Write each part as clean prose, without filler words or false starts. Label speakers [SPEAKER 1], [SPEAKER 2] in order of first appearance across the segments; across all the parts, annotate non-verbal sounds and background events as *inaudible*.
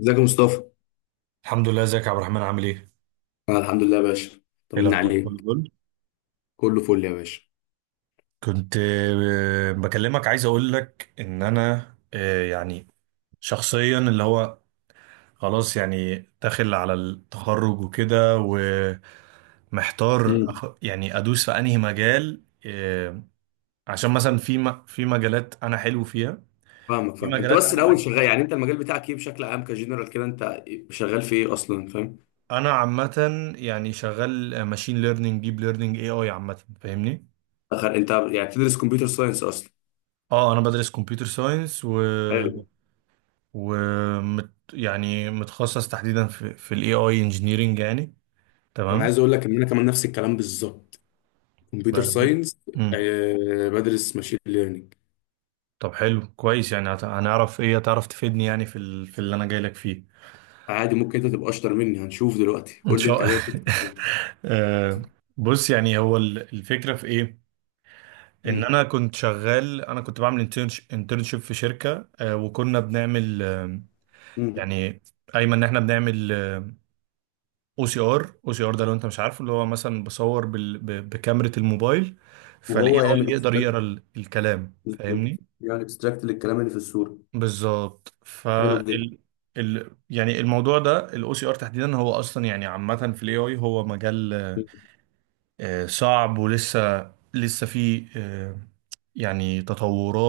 [SPEAKER 1] ازيك يا مصطفى؟
[SPEAKER 2] الحمد لله. ازيك يا عبد الرحمن؟ عامل ايه؟
[SPEAKER 1] انا الحمد لله يا باشا،
[SPEAKER 2] ايه
[SPEAKER 1] طمنا
[SPEAKER 2] الاخبار؟ كله
[SPEAKER 1] عليك.
[SPEAKER 2] جول.
[SPEAKER 1] كله فل يا باشا.
[SPEAKER 2] كنت بكلمك. عايز اقول لك ان انا يعني شخصيا اللي هو خلاص يعني داخل على التخرج وكده. ومحتار،
[SPEAKER 1] امم.
[SPEAKER 2] يعني ادوس في انهي مجال. عشان مثلا في مجالات انا حلو فيها.
[SPEAKER 1] فاهمك،
[SPEAKER 2] في
[SPEAKER 1] فاهم انت،
[SPEAKER 2] مجالات
[SPEAKER 1] بس
[SPEAKER 2] انا
[SPEAKER 1] الاول
[SPEAKER 2] بحب.
[SPEAKER 1] شغال. يعني انت المجال بتاعك ايه بشكل عام، كجنرال كده، انت شغال في ايه اصلا، فاهم؟
[SPEAKER 2] انا عامة يعني شغال ماشين ليرنينج، ديب ليرنينج، اي اي عامة. فاهمني؟
[SPEAKER 1] اخر انت يعني بتدرس كمبيوتر ساينس اصلا؟
[SPEAKER 2] اه، انا بدرس كمبيوتر ساينس و
[SPEAKER 1] حلو.
[SPEAKER 2] ومت يعني متخصص تحديدا في الاي اي انجينيرنج يعني.
[SPEAKER 1] انا
[SPEAKER 2] تمام.
[SPEAKER 1] عايز اقول لك ان انا كمان نفس الكلام بالظبط. كمبيوتر
[SPEAKER 2] ب- ب-
[SPEAKER 1] ساينس.
[SPEAKER 2] مم.
[SPEAKER 1] بدرس ماشين ليرنينج.
[SPEAKER 2] طب حلو كويس. يعني هنعرف ايه، هتعرف تفيدني يعني في اللي انا جاي لك فيه.
[SPEAKER 1] عادي، ممكن انت تبقى اشطر مني. هنشوف دلوقتي،
[SPEAKER 2] ان
[SPEAKER 1] قول لي
[SPEAKER 2] شاء
[SPEAKER 1] انت
[SPEAKER 2] الله.
[SPEAKER 1] جاي تسال فين.
[SPEAKER 2] *laughs* آه، بص، يعني هو الفكرة في ايه؟ ان
[SPEAKER 1] امم.
[SPEAKER 2] انا كنت شغال، انا كنت بعمل انترنشيب في شركة، وكنا بنعمل،
[SPEAKER 1] امم.
[SPEAKER 2] يعني ايمن ان احنا بنعمل او سي ار. او سي ار ده، لو انت مش عارفه، اللي هو مثلا بصور بكاميرا الموبايل، فالاي اي
[SPEAKER 1] وهو يعمل
[SPEAKER 2] يقدر يقرا
[SPEAKER 1] اكستراكت.
[SPEAKER 2] الكلام. فاهمني؟
[SPEAKER 1] بالظبط، يعمل اكستراكت للكلام اللي في الصوره.
[SPEAKER 2] بالظبط.
[SPEAKER 1] حلو جدا.
[SPEAKER 2] فال يعني الموضوع ده، الاو سي ار تحديدا، هو اصلا يعني عامه في الاي اي هو مجال صعب، ولسه لسه فيه يعني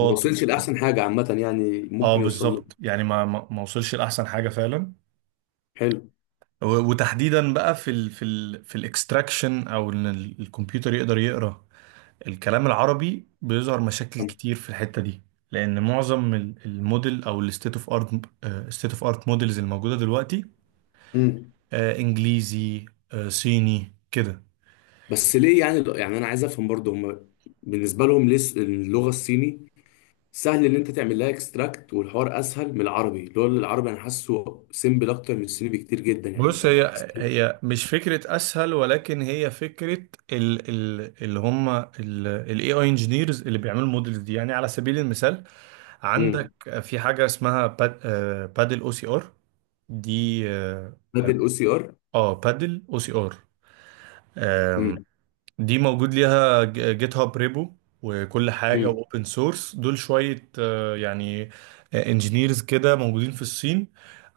[SPEAKER 1] ما وصلش لاحسن حاجه عامه، يعني
[SPEAKER 2] اه
[SPEAKER 1] ممكن يوصل له.
[SPEAKER 2] بالظبط. يعني ما وصلش لاحسن حاجه فعلا.
[SPEAKER 1] حلو.
[SPEAKER 2] وتحديدا بقى في الاكستراكشن، او ان الكمبيوتر يقدر يقرا الكلام العربي، بيظهر مشاكل كتير في الحتة دي. لأن معظم الموديل، أو الستيت اوف ارت، ستيت اوف ارت موديلز الموجودة دلوقتي
[SPEAKER 1] امم.
[SPEAKER 2] إنجليزي، صيني كده.
[SPEAKER 1] بس ليه؟ يعني انا عايز افهم برضه، هم بالنسبه لهم ليه اللغه الصيني سهل ان انت تعمل لها اكستراكت، والحوار اسهل من العربي؟ اللي هو العربي انا حاسه سيمبل اكتر من الصيني بكتير جدا، يعني
[SPEAKER 2] بص،
[SPEAKER 1] انت.
[SPEAKER 2] هي مش فكرة أسهل، ولكن هي فكرة ال ال اللي هم ال AI engineers اللي بيعملوا الموديلز دي. يعني على سبيل المثال، عندك
[SPEAKER 1] امم.
[SPEAKER 2] في حاجة اسمها باد، بادل او سي ار. دي اه،
[SPEAKER 1] بدل الاو سي ار.
[SPEAKER 2] بادل او سي ار.
[SPEAKER 1] امم.
[SPEAKER 2] دي موجود ليها جيت هاب ريبو وكل حاجة،
[SPEAKER 1] امم.
[SPEAKER 2] واوبن سورس. دول شوية يعني انجينيرز كده موجودين في الصين.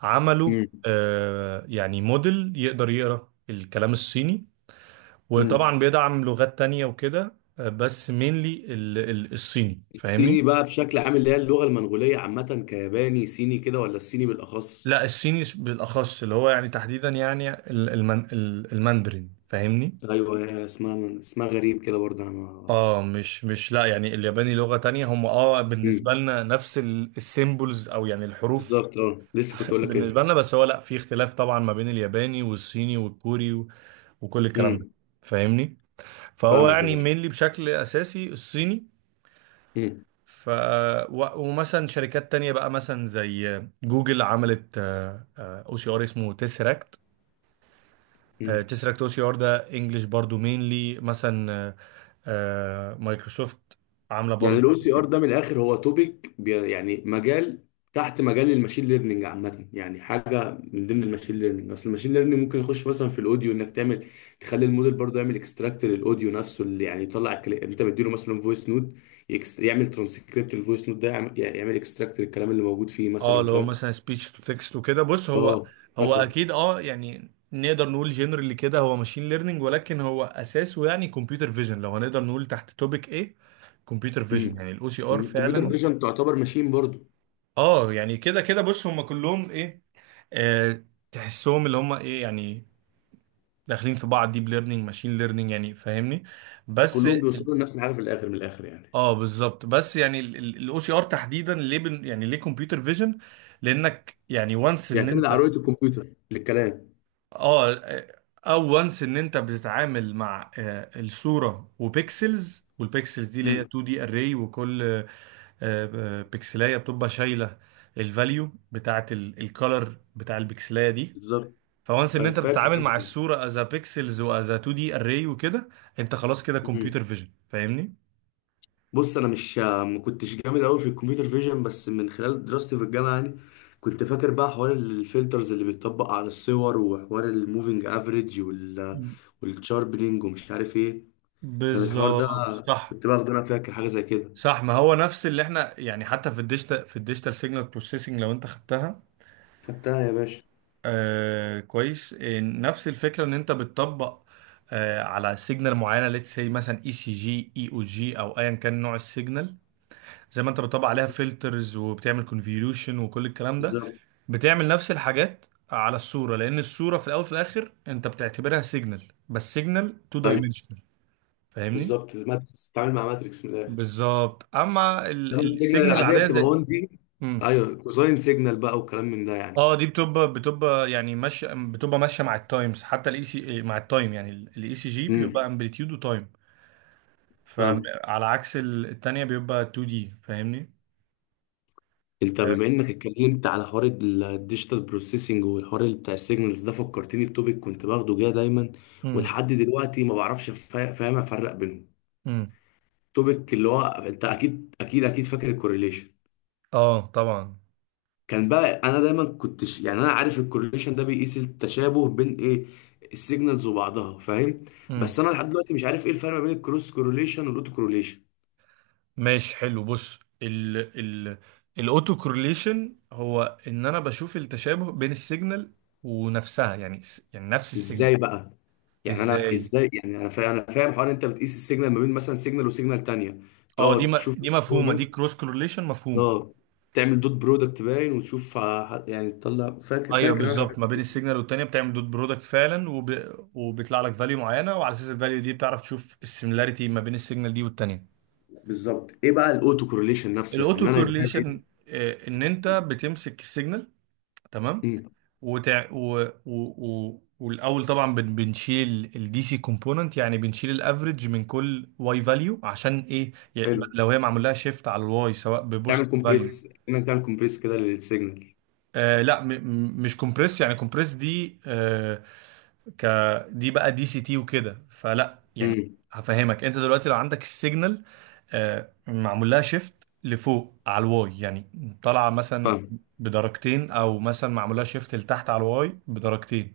[SPEAKER 2] عملوا
[SPEAKER 1] امم.
[SPEAKER 2] يعني موديل يقدر يقرأ الكلام الصيني،
[SPEAKER 1] امم.
[SPEAKER 2] وطبعا بيدعم لغات تانية وكده، بس مينلي الصيني.
[SPEAKER 1] صيني
[SPEAKER 2] فاهمني؟
[SPEAKER 1] بقى بشكل عام، اللي هي اللغه المنغوليه عامه، كياباني صيني كده، ولا الصيني بالاخص؟
[SPEAKER 2] لا، الصيني بالأخص، اللي هو يعني تحديدا يعني الماندرين. فاهمني؟
[SPEAKER 1] ايوه، هي اسمها اسمها غريب كده برضه. انا ما...
[SPEAKER 2] اه مش لا، يعني الياباني لغة تانية. هم اه
[SPEAKER 1] مم.
[SPEAKER 2] بالنسبة لنا نفس السيمبلز، او يعني الحروف
[SPEAKER 1] بالظبط. اه لسه كنت اقول لك
[SPEAKER 2] بالنسبة
[SPEAKER 1] ايه.
[SPEAKER 2] لنا. بس هو لا، في اختلاف طبعا ما بين الياباني والصيني والكوري وكل الكلام ده،
[SPEAKER 1] امم.
[SPEAKER 2] فاهمني. فهو
[SPEAKER 1] فاهمك يا
[SPEAKER 2] يعني
[SPEAKER 1] باشا.
[SPEAKER 2] مينلي، بشكل اساسي، الصيني.
[SPEAKER 1] امم.
[SPEAKER 2] ف ومثلا شركات تانية بقى مثلا زي جوجل عملت او سي ار اسمه تيسراكت.
[SPEAKER 1] امم.
[SPEAKER 2] تيسراكت او سي ار ده انجلش برضو مينلي مثلا مايكروسوفت عاملة
[SPEAKER 1] يعني
[SPEAKER 2] برضو.
[SPEAKER 1] الاو سي ار ده، من الاخر، هو توبيك يعني مجال تحت مجال الماشين ليرنينج عامه، يعني حاجه من ضمن الماشين ليرنينج. اصل الماشين ليرنينج ممكن يخش مثلا في الاوديو، انك تعمل تخلي الموديل برضه يعمل اكستراكت للاوديو نفسه، اللي يعني يطلع الكلام. انت مديله مثلا فويس نوت يعمل ترانسكريبت للفويس نوت ده، يعمل اكستراكت للكلام اللي موجود فيه،
[SPEAKER 2] اه
[SPEAKER 1] مثلا،
[SPEAKER 2] اللي هو
[SPEAKER 1] فاهم؟
[SPEAKER 2] مثلا سبيتش تو تكست وكده. بص، هو
[SPEAKER 1] اه.
[SPEAKER 2] هو
[SPEAKER 1] مثلا.
[SPEAKER 2] اكيد. اه يعني نقدر نقول جنرالي كده هو ماشين ليرنينج، ولكن هو اساسه يعني كمبيوتر فيجن، لو هنقدر نقول تحت توبيك ايه. كمبيوتر فيجن
[SPEAKER 1] امم.
[SPEAKER 2] يعني الاو سي ار
[SPEAKER 1] الكمبيوتر
[SPEAKER 2] فعلا.
[SPEAKER 1] فيجن تعتبر ماشين برضه.
[SPEAKER 2] اه يعني كده كده. بص، هم كلهم ايه آه تحسهم اللي هم ايه يعني داخلين في بعض. ديب ليرنينج، ماشين ليرنينج يعني، فاهمني. بس
[SPEAKER 1] كلهم بيوصلوا لنفس الحاجه في الاخر، من الاخر يعني.
[SPEAKER 2] اه بالظبط. بس يعني الاو سي ار تحديدا ليه بن، يعني ليه كمبيوتر فيجن؟ لانك يعني وانس ان
[SPEAKER 1] بيعتمد
[SPEAKER 2] انت
[SPEAKER 1] على رؤيه الكمبيوتر للكلام.
[SPEAKER 2] اه او وانس ان انت بتتعامل مع الصوره وبيكسلز، والبيكسلز دي اللي هي
[SPEAKER 1] امم.
[SPEAKER 2] 2 دي اري، وكل بيكسلايه بتبقى شايله الفاليو بتاعه الكالر بتاع البيكسلايه دي.
[SPEAKER 1] بالظبط.
[SPEAKER 2] فوانس ان انت
[SPEAKER 1] فاكر
[SPEAKER 2] بتتعامل مع
[SPEAKER 1] أنا.
[SPEAKER 2] الصوره از بيكسلز واز 2 دي اري وكده، انت خلاص كده
[SPEAKER 1] أمم.
[SPEAKER 2] كمبيوتر فيجن. فاهمني؟
[SPEAKER 1] بص، انا مش ما كنتش جامد قوي في الكمبيوتر فيجن، بس من خلال دراستي في الجامعه يعني كنت فاكر بقى حوار الفلترز اللي بيتطبق على الصور، وحوار الموفينج افريج والشاربنينج ومش عارف ايه. كان الحوار ده
[SPEAKER 2] بالظبط. صح.
[SPEAKER 1] كنت باخده، انا فاكر حاجه زي كده.
[SPEAKER 2] صح، ما هو نفس اللي احنا يعني، حتى في الديجيتال، في الديجيتال سيجنال بروسيسنج، لو انت خدتها.
[SPEAKER 1] خدتها يا باشا.
[SPEAKER 2] آه كويس. نفس الفكره، ان انت بتطبق على سيجنال معينه، ليتس سي مثلا اي سي جي، اي او جي، او ايا كان نوع السيجنال، زي ما انت بتطبق عليها فلترز، وبتعمل كونفوليوشن، وكل الكلام ده.
[SPEAKER 1] بالظبط.
[SPEAKER 2] بتعمل نفس الحاجات على الصوره، لان الصوره في الاول وفي الاخر انت بتعتبرها سيجنال، بس سيجنال تو
[SPEAKER 1] ايوه
[SPEAKER 2] دايمنشنال. فاهمني؟
[SPEAKER 1] بالظبط، ماتريكس بتتعامل مع ماتريكس من الاخر.
[SPEAKER 2] بالظبط. اما
[SPEAKER 1] انما السيجنال
[SPEAKER 2] السيجنال
[SPEAKER 1] العاديه
[SPEAKER 2] العاديه
[SPEAKER 1] بتبقى
[SPEAKER 2] زي،
[SPEAKER 1] 1D دي.
[SPEAKER 2] مم.
[SPEAKER 1] ايوه، كوساين سيجنال بقى وكلام من ده يعني.
[SPEAKER 2] اه، دي بتبقى يعني ماشيه، بتبقى ماشيه مع التايمز، حتى الاي سي مع التايم، يعني الاي سي جي بيبقى
[SPEAKER 1] امم.
[SPEAKER 2] امبليتيود وتايم.
[SPEAKER 1] فاهم.
[SPEAKER 2] فعلى عكس التانية، بيبقى 2 دي. فاهمني؟
[SPEAKER 1] انت،
[SPEAKER 2] آه،
[SPEAKER 1] بما انك اتكلمت على حوار الديجيتال بروسيسنج والحوار اللي بتاع السيجنالز ده، فكرتني بتوبيك كنت باخده جاه دايما.
[SPEAKER 2] امم
[SPEAKER 1] ولحد دلوقتي ما بعرفش. فاهم افرق بينهم.
[SPEAKER 2] امم
[SPEAKER 1] توبيك اللي هو انت اكيد، اكيد، اكيد فاكر: الكورليشن.
[SPEAKER 2] اه طبعا.
[SPEAKER 1] كان بقى انا دايما كنتش يعني. انا عارف الكورليشن ده بيقيس التشابه بين ايه، السيجنالز وبعضها، فاهم؟
[SPEAKER 2] امم،
[SPEAKER 1] بس انا لحد دلوقتي مش عارف ايه الفرق ما بين الكروس كورليشن والاوتو كورليشن.
[SPEAKER 2] ماشي حلو. بص ال ال الاوتو كورليشن هو ان انا بشوف التشابه بين السيجنال ونفسها، يعني يعني نفس
[SPEAKER 1] ازاي
[SPEAKER 2] السيجنال
[SPEAKER 1] بقى؟ يعني انا
[SPEAKER 2] ازاي.
[SPEAKER 1] ازاي؟ يعني انا فاهم انا فاهم حوار انت بتقيس السيجنال ما بين مثلا سيجنال وسيجنال تانية،
[SPEAKER 2] اه
[SPEAKER 1] تقعد تشوف. *laughs*
[SPEAKER 2] دي مفهومه، دي كروس كورليشن مفهومه.
[SPEAKER 1] اه، تعمل دوت برودكت باين وتشوف يعني تطلع. فاكر
[SPEAKER 2] ايوه
[SPEAKER 1] فاكر انا
[SPEAKER 2] بالظبط، ما
[SPEAKER 1] حاجة-.
[SPEAKER 2] بين السيجنال والتانية بتعمل دوت برودكت فعلا، وبيطلع لك فاليو معينه، وعلى اساس الفاليو دي بتعرف تشوف السيميلاريتي ما بين السيجنال دي والتانية.
[SPEAKER 1] بالظبط، ايه بقى الاوتو كورليشن نفسه؟
[SPEAKER 2] الاوتو
[SPEAKER 1] يعني انا ازاي بقيس؟
[SPEAKER 2] كورليشن، ان انت بتمسك السيجنال. تمام.
[SPEAKER 1] امم.
[SPEAKER 2] وتع... و... و... و... والاول طبعا بنشيل الدي سي كومبوننت، يعني بنشيل الافريج من كل واي فاليو، عشان ايه؟ يعني
[SPEAKER 1] حلو.
[SPEAKER 2] لو هي معمول لها شيفت على الواي، سواء
[SPEAKER 1] تعمل
[SPEAKER 2] ببوست فاليو
[SPEAKER 1] كومبريس؟ انك تعمل كومبريس كده للسيجنال؟
[SPEAKER 2] لا مش كومبريس. يعني كومبريس دي، آه، ك دي بقى دي سي تي وكده. فلا يعني
[SPEAKER 1] امم.
[SPEAKER 2] هفهمك. انت دلوقتي لو عندك السيجنال معمول لها شيفت لفوق على الواي، يعني طالعه مثلا
[SPEAKER 1] فاهم
[SPEAKER 2] بدرجتين، او مثلا معمول لها شيفت لتحت على الواي بدرجتين.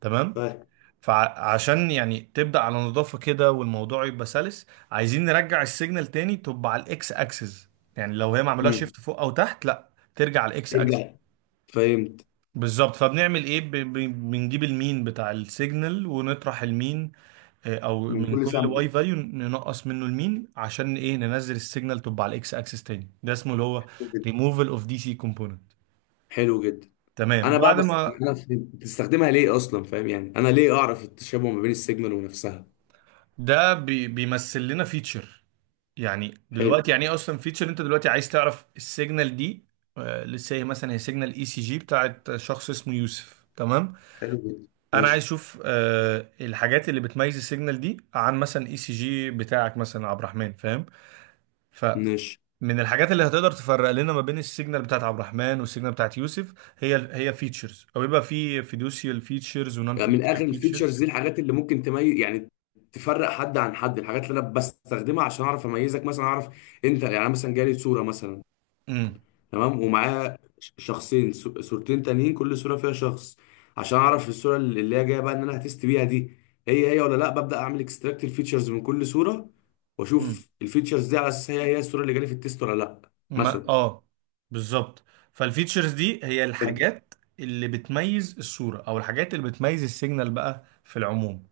[SPEAKER 2] تمام.
[SPEAKER 1] فاهم.
[SPEAKER 2] فعشان يعني تبدا على نظافه كده والموضوع يبقى سلس، عايزين نرجع السيجنال تاني تبقى على الاكس اكسس. يعني لو هي معمول لها
[SPEAKER 1] امم.
[SPEAKER 2] شيفت فوق او تحت، لا، ترجع على الاكس اكسس.
[SPEAKER 1] ترجع. فهمت.
[SPEAKER 2] بالظبط. فبنعمل ايه؟ بنجيب المين بتاع السيجنال ونطرح المين، او
[SPEAKER 1] من
[SPEAKER 2] من
[SPEAKER 1] كل
[SPEAKER 2] كل واي
[SPEAKER 1] سامبل.
[SPEAKER 2] فاليو ننقص منه المين. عشان ايه؟ ننزل السيجنال تبقى على الاكس اكسس تاني. ده اسمه اللي هو ريموفال اوف دي سي كومبوننت.
[SPEAKER 1] حلو جدا.
[SPEAKER 2] تمام.
[SPEAKER 1] انا بقى.
[SPEAKER 2] بعد
[SPEAKER 1] بس
[SPEAKER 2] ما
[SPEAKER 1] انا بتستخدمها ليه اصلا، فاهم؟ يعني انا ليه اعرف التشابه ما بين السيجنال ونفسها؟
[SPEAKER 2] ده بي بيمثل لنا فيتشر. يعني
[SPEAKER 1] حلو.
[SPEAKER 2] دلوقتي يعني ايه اصلا فيتشر؟ انت دلوقتي عايز تعرف السيجنال دي، لسه هي مثلا، هي سيجنال اي سي جي بتاعت شخص اسمه يوسف. تمام.
[SPEAKER 1] حلو جدا.
[SPEAKER 2] انا عايز
[SPEAKER 1] ماشي.
[SPEAKER 2] اشوف الحاجات اللي بتميز السيجنال دي عن مثلا اي سي جي بتاعك مثلا عبد الرحمن، فاهم. ف
[SPEAKER 1] ماشي.
[SPEAKER 2] من الحاجات اللي هتقدر تفرق لنا ما بين السيجنال بتاعت عبد الرحمن والسيجنال بتاعت يوسف، هي فيتشرز، او يبقى في فيدوشيال فيتشرز ونون
[SPEAKER 1] يعني من
[SPEAKER 2] فيدوشيال
[SPEAKER 1] اخر، الفيتشرز
[SPEAKER 2] فيتشرز.
[SPEAKER 1] دي الحاجات اللي ممكن تميز يعني تفرق حد عن حد، الحاجات اللي انا بستخدمها عشان اعرف اميزك مثلا. اعرف انت يعني. أنا مثلا جالي صوره مثلا.
[SPEAKER 2] امم.
[SPEAKER 1] تمام، ومعاه شخصين صورتين تانيين، كل صورة فيها شخص. عشان
[SPEAKER 2] امم.
[SPEAKER 1] اعرف الصورة اللي هي جاية بقى ان انا هتست بيها دي، هي هي ولا لا؟ ببدأ اعمل اكستراكت الفيتشرز من كل صورة،
[SPEAKER 2] أمم.
[SPEAKER 1] واشوف الفيتشرز دي على اساس هي هي الصورة اللي جالي في التيست ولا لا،
[SPEAKER 2] ما
[SPEAKER 1] مثلا.
[SPEAKER 2] اه بالظبط. فالفيتشرز دي هي
[SPEAKER 1] فهمت.
[SPEAKER 2] الحاجات اللي بتميز الصورة، او الحاجات اللي بتميز السيجنال بقى في العموم.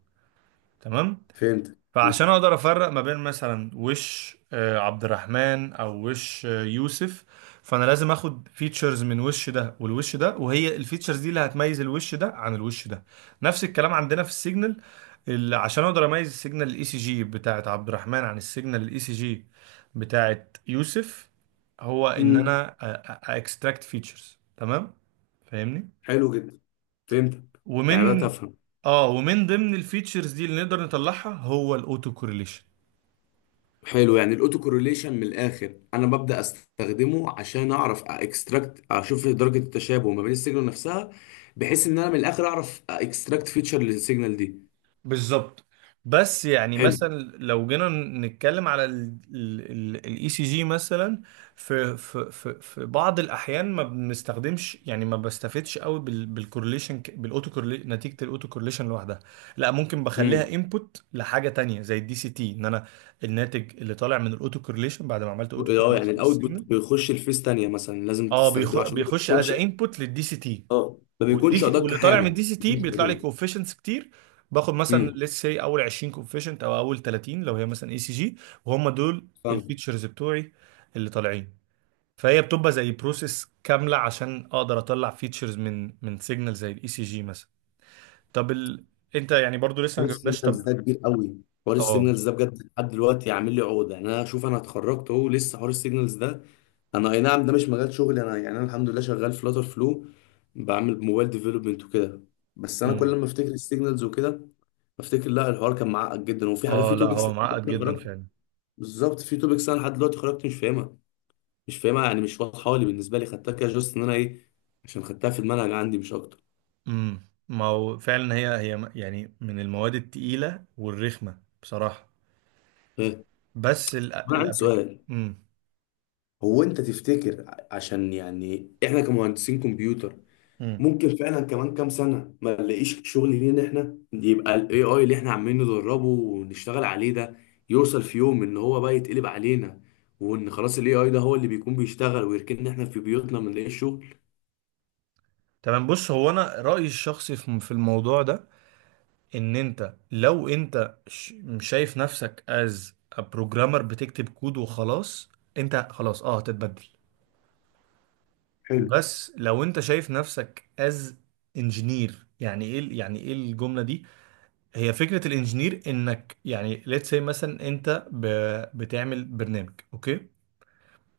[SPEAKER 2] تمام.
[SPEAKER 1] فهمت.
[SPEAKER 2] فعشان اقدر افرق ما بين مثلا وش عبد الرحمن او وش يوسف، فانا لازم اخد فيتشرز من وش ده والوش ده، وهي الفيتشرز دي اللي هتميز الوش ده عن الوش ده. نفس الكلام عندنا في السيجنال، اللي عشان اقدر اميز السيجنال الاي سي جي بتاعت عبد الرحمن عن السيجنال الاي سي جي بتاعت يوسف، هو ان
[SPEAKER 1] امم.
[SPEAKER 2] انا اكستراكت فيتشرز. تمام. فاهمني؟
[SPEAKER 1] حلو جدا. فهمتك. يعني بدأت
[SPEAKER 2] ومن
[SPEAKER 1] افهم.
[SPEAKER 2] اه ومن ضمن الفيتشرز دي اللي نقدر نطلعها هو الاوتو كورليشن.
[SPEAKER 1] حلو. يعني الاوتو كورليشن من الاخر انا ببدا استخدمه عشان اعرف اكستراكت، اشوف درجه التشابه ما بين السيجنال نفسها، بحيث ان انا من الاخر اعرف اكستراكت فيتشر للسيجنال دي.
[SPEAKER 2] بالظبط. بس يعني
[SPEAKER 1] حلو.
[SPEAKER 2] مثلا لو جينا نتكلم على الاي سي جي مثلا، في بعض الاحيان ما بنستخدمش، يعني ما بستفدش قوي بالكورليشن، بالاوتو كورلي، نتيجه الاوتو كورليشن لوحدها. لا، ممكن بخليها
[SPEAKER 1] امم.
[SPEAKER 2] انبوت لحاجه تانية زي الدي سي تي. ان انا الناتج اللي طالع من الاوتو كورليشن بعد ما عملت اوتو
[SPEAKER 1] اه يعني
[SPEAKER 2] كورليشن
[SPEAKER 1] الاوتبوت
[SPEAKER 2] للسيجنال،
[SPEAKER 1] بيخش الفيس تانية مثلا، لازم
[SPEAKER 2] اه
[SPEAKER 1] تستخدمه عشان ما
[SPEAKER 2] بيخش از
[SPEAKER 1] بيكونش.
[SPEAKER 2] انبوت للدي سي تي.
[SPEAKER 1] اه ما
[SPEAKER 2] والدي
[SPEAKER 1] بيكونش
[SPEAKER 2] سي
[SPEAKER 1] ادق
[SPEAKER 2] واللي طالع من
[SPEAKER 1] حاجه،
[SPEAKER 2] الدي سي تي
[SPEAKER 1] لازم
[SPEAKER 2] بيطلع لي
[SPEAKER 1] تستخدمه.
[SPEAKER 2] كوفيشنتس كتير. باخد مثلا
[SPEAKER 1] امم.
[SPEAKER 2] ليتس سي اول 20 كوفيشنت، او اول 30 لو هي مثلا اي سي جي. وهم دول
[SPEAKER 1] فاهم.
[SPEAKER 2] الفيتشرز بتوعي اللي طالعين. فهي بتبقى زي بروسيس كامله عشان اقدر اطلع فيتشرز من سيجنال زي الاي سي جي مثلا. طب انت يعني برضو لسه
[SPEAKER 1] حوار
[SPEAKER 2] ما جبناش. طب
[SPEAKER 1] السيجنالز ده كبير قوي. حوار
[SPEAKER 2] اه،
[SPEAKER 1] السيجنالز ده بجد لحد دلوقتي عامل لي عقده يعني. انا شوف، انا اتخرجت اهو، لسه حوار السيجنالز ده. انا، اي نعم، ده مش مجال شغلي انا يعني. انا الحمد لله شغال فلاتر فلو، بعمل موبايل ديفلوبمنت وكده. بس انا
[SPEAKER 2] امم،
[SPEAKER 1] كل ما افتكر السيجنالز وكده، بفتكر لا، الحوار كان معقد جدا، وفي حاجات،
[SPEAKER 2] اه
[SPEAKER 1] في
[SPEAKER 2] لا،
[SPEAKER 1] توبكس
[SPEAKER 2] هو
[SPEAKER 1] لحد
[SPEAKER 2] معقد
[SPEAKER 1] دلوقتي
[SPEAKER 2] جدا
[SPEAKER 1] خرجت.
[SPEAKER 2] فعلا.
[SPEAKER 1] بالظبط. في توبكس انا لحد دلوقتي خرجت مش فاهمها، مش فاهمها يعني، مش واضحه لي. بالنسبه لي خدتها كده جوست ان انا ايه، عشان خدتها في المنهج عندي مش اكتر.
[SPEAKER 2] امم. ما هو فعلا، يعني من المواد التقيله والرخمه بصراحه.
[SPEAKER 1] ايه.
[SPEAKER 2] بس
[SPEAKER 1] انا عندي
[SPEAKER 2] الابليك،
[SPEAKER 1] سؤال.
[SPEAKER 2] امم.
[SPEAKER 1] هو انت تفتكر عشان يعني احنا كمهندسين كمبيوتر، ممكن فعلا كمان كام سنة ما نلاقيش شغل لينا احنا؟ يبقى الاي اي اللي احنا عمالين ندربه ونشتغل عليه ده يوصل في يوم ان هو بقى يتقلب علينا، وان خلاص الاي اي ده هو اللي بيكون بيشتغل ويركننا احنا في بيوتنا ما نلاقيش شغل؟
[SPEAKER 2] تمام. بص هو انا رأيي الشخصي في الموضوع ده، ان انت لو مش شايف نفسك از بروجرامر بتكتب كود وخلاص، انت خلاص اه هتتبدل.
[SPEAKER 1] حلو.
[SPEAKER 2] بس لو انت شايف نفسك از انجينير، يعني ايه يعني ايه الجملة دي؟ هي فكرة الانجينير، انك يعني let's say مثلا انت بتعمل برنامج، اوكي،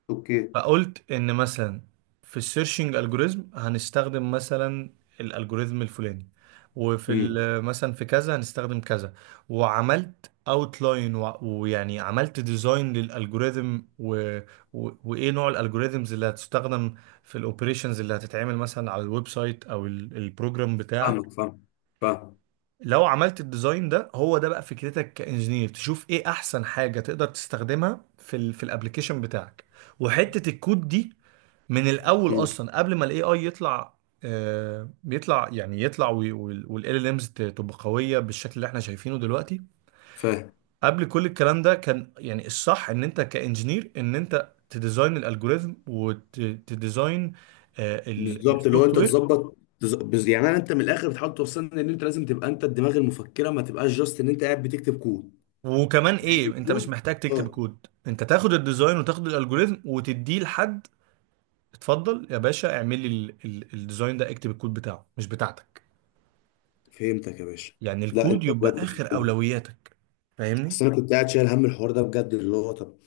[SPEAKER 1] اوكي.
[SPEAKER 2] فقلت ان مثلا في السيرشنج الجوريزم هنستخدم مثلا الالجوريزم الفلاني، وفي
[SPEAKER 1] امم.
[SPEAKER 2] مثلا في كذا هنستخدم كذا، وعملت اوتلاين، ويعني عملت ديزاين للالجوريزم وايه نوع الالجوريزمز اللي هتستخدم في الاوبريشنز اللي هتتعمل مثلا على الويب سايت او البروجرام بتاعك.
[SPEAKER 1] فاهمك. فاهم فاهم.
[SPEAKER 2] لو عملت الديزاين ده، هو ده بقى فكرتك كانجينير، تشوف ايه احسن حاجه تقدر تستخدمها في الابلكيشن بتاعك. وحته الكود دي من الاول
[SPEAKER 1] امم.
[SPEAKER 2] اصلا قبل ما الاي اي يطلع بيطلع، يعني يطلع والال ال امز تبقى قويه بالشكل اللي احنا شايفينه دلوقتي.
[SPEAKER 1] فاهم.
[SPEAKER 2] قبل كل الكلام ده كان يعني الصح، ان انت كانجينير ان انت تديزاين الالجوريزم وتديزاين
[SPEAKER 1] بالظبط. اللي هو
[SPEAKER 2] السوفت
[SPEAKER 1] انت
[SPEAKER 2] وير.
[SPEAKER 1] تظبط يعني انت من الاخر بتحاول توصلني ان انت لازم تبقى انت الدماغ المفكره ما تبقاش جاست ان انت قاعد بتكتب كود.
[SPEAKER 2] وكمان ايه، انت مش
[SPEAKER 1] موجود.
[SPEAKER 2] محتاج
[SPEAKER 1] اه.
[SPEAKER 2] تكتب كود، انت تاخد الديزاين وتاخد الالجوريزم وتديه لحد. اتفضل يا باشا، اعمل لي الديزاين ده، اكتب الكود بتاعه مش بتاعتك.
[SPEAKER 1] فهمتك يا باشا.
[SPEAKER 2] يعني
[SPEAKER 1] لا
[SPEAKER 2] الكود
[SPEAKER 1] انت
[SPEAKER 2] يبقى
[SPEAKER 1] بجد،
[SPEAKER 2] اخر
[SPEAKER 1] فهمت.
[SPEAKER 2] اولوياتك. فاهمني؟
[SPEAKER 1] اصل انا كنت قاعد شايل هم الحوار ده بجد، اللي هو طب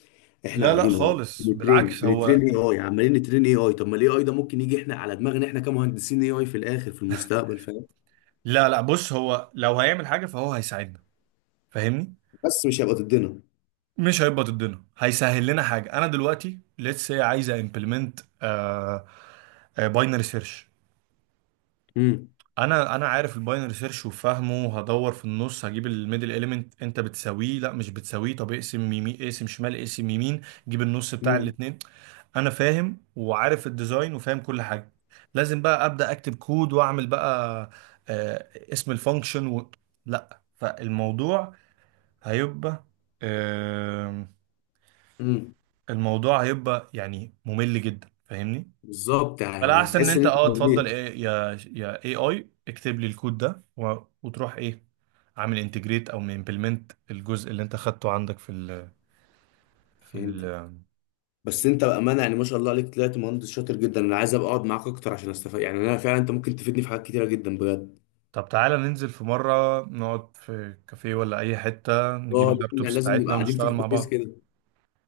[SPEAKER 1] احنا
[SPEAKER 2] لا لا
[SPEAKER 1] قاعدين اهو
[SPEAKER 2] خالص،
[SPEAKER 1] بنترين
[SPEAKER 2] بالعكس، هو
[SPEAKER 1] بنترين اي اي، عمالين نترين اي اي. طب ما الاي اي ده ممكن يجي احنا على دماغنا احنا كمهندسين اي اي في الاخر في المستقبل، فاهم؟
[SPEAKER 2] لا لا، بص هو لو هيعمل حاجة فهو هيساعدنا، فاهمني.
[SPEAKER 1] بس مش هيبقى ضدنا.
[SPEAKER 2] مش هيبقى ضدنا، هيسهل لنا حاجة. انا دلوقتي ليتس سي عايزة امبلمنت باينري سيرش.
[SPEAKER 1] امم.
[SPEAKER 2] انا عارف الباينري سيرش وفاهمه. هدور في النص، هجيب الميدل اليمنت، انت بتساويه؟ لا مش بتساويه. طب اقسم يمين، اقسم شمال، اقسم يمين. جيب النص بتاع
[SPEAKER 1] امم.
[SPEAKER 2] الاتنين. انا فاهم وعارف الديزاين وفاهم كل حاجه، لازم بقى ابدا اكتب كود واعمل بقى آه، اسم الفانكشن لا. فالموضوع هيبقى آه،
[SPEAKER 1] امم.
[SPEAKER 2] الموضوع هيبقى يعني ممل جدا، فاهمني.
[SPEAKER 1] بالظبط.
[SPEAKER 2] فلا،
[SPEAKER 1] يعني
[SPEAKER 2] احسن ان
[SPEAKER 1] هتحس ان
[SPEAKER 2] انت
[SPEAKER 1] انت
[SPEAKER 2] اه تفضل
[SPEAKER 1] مليت.
[SPEAKER 2] إيه يا يا اي اي اكتب لي الكود ده وتروح ايه، عامل انتجريت او امبلمنت الجزء اللي انت خدته عندك في
[SPEAKER 1] فهمتك.
[SPEAKER 2] ال...
[SPEAKER 1] بس انت بامانه، يعني ما شاء الله عليك، طلعت مهندس شاطر جدا. انا عايز ابقى اقعد معاك اكتر عشان استفاد، يعني انا فعلا انت ممكن تفيدني في حاجات كتيره جدا بجد.
[SPEAKER 2] طب تعالى ننزل في مرة نقعد في كافيه ولا أي حتة، نجيب
[SPEAKER 1] اه، لان
[SPEAKER 2] اللابتوبس
[SPEAKER 1] لازم نبقى
[SPEAKER 2] بتاعتنا
[SPEAKER 1] قاعدين
[SPEAKER 2] ونشتغل
[SPEAKER 1] فيس تو
[SPEAKER 2] مع
[SPEAKER 1] فيس
[SPEAKER 2] بعض.
[SPEAKER 1] كده.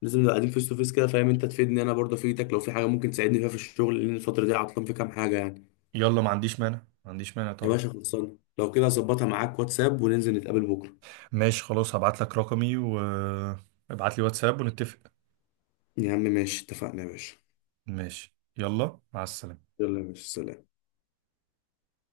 [SPEAKER 1] لازم نبقى قاعدين فيس تو فيس كده، فاهم؟ انت تفيدني انا برضه افيدك، لو في حاجه ممكن تساعدني فيها في الشغل، لان الفتره دي عطلان في كام حاجه يعني.
[SPEAKER 2] يلا، ما عنديش مانع، ما عنديش مانع
[SPEAKER 1] يا
[SPEAKER 2] طبعا.
[SPEAKER 1] باشا خلصان. لو كده هظبطها معاك واتساب وننزل نتقابل بكره.
[SPEAKER 2] ماشي خلاص، هبعت لك رقمي وابعت لي واتساب ونتفق.
[SPEAKER 1] يا عم ماشي، اتفقنا يا باشا.
[SPEAKER 2] ماشي، يلا مع السلامة.
[SPEAKER 1] يلا يا باشا، سلام.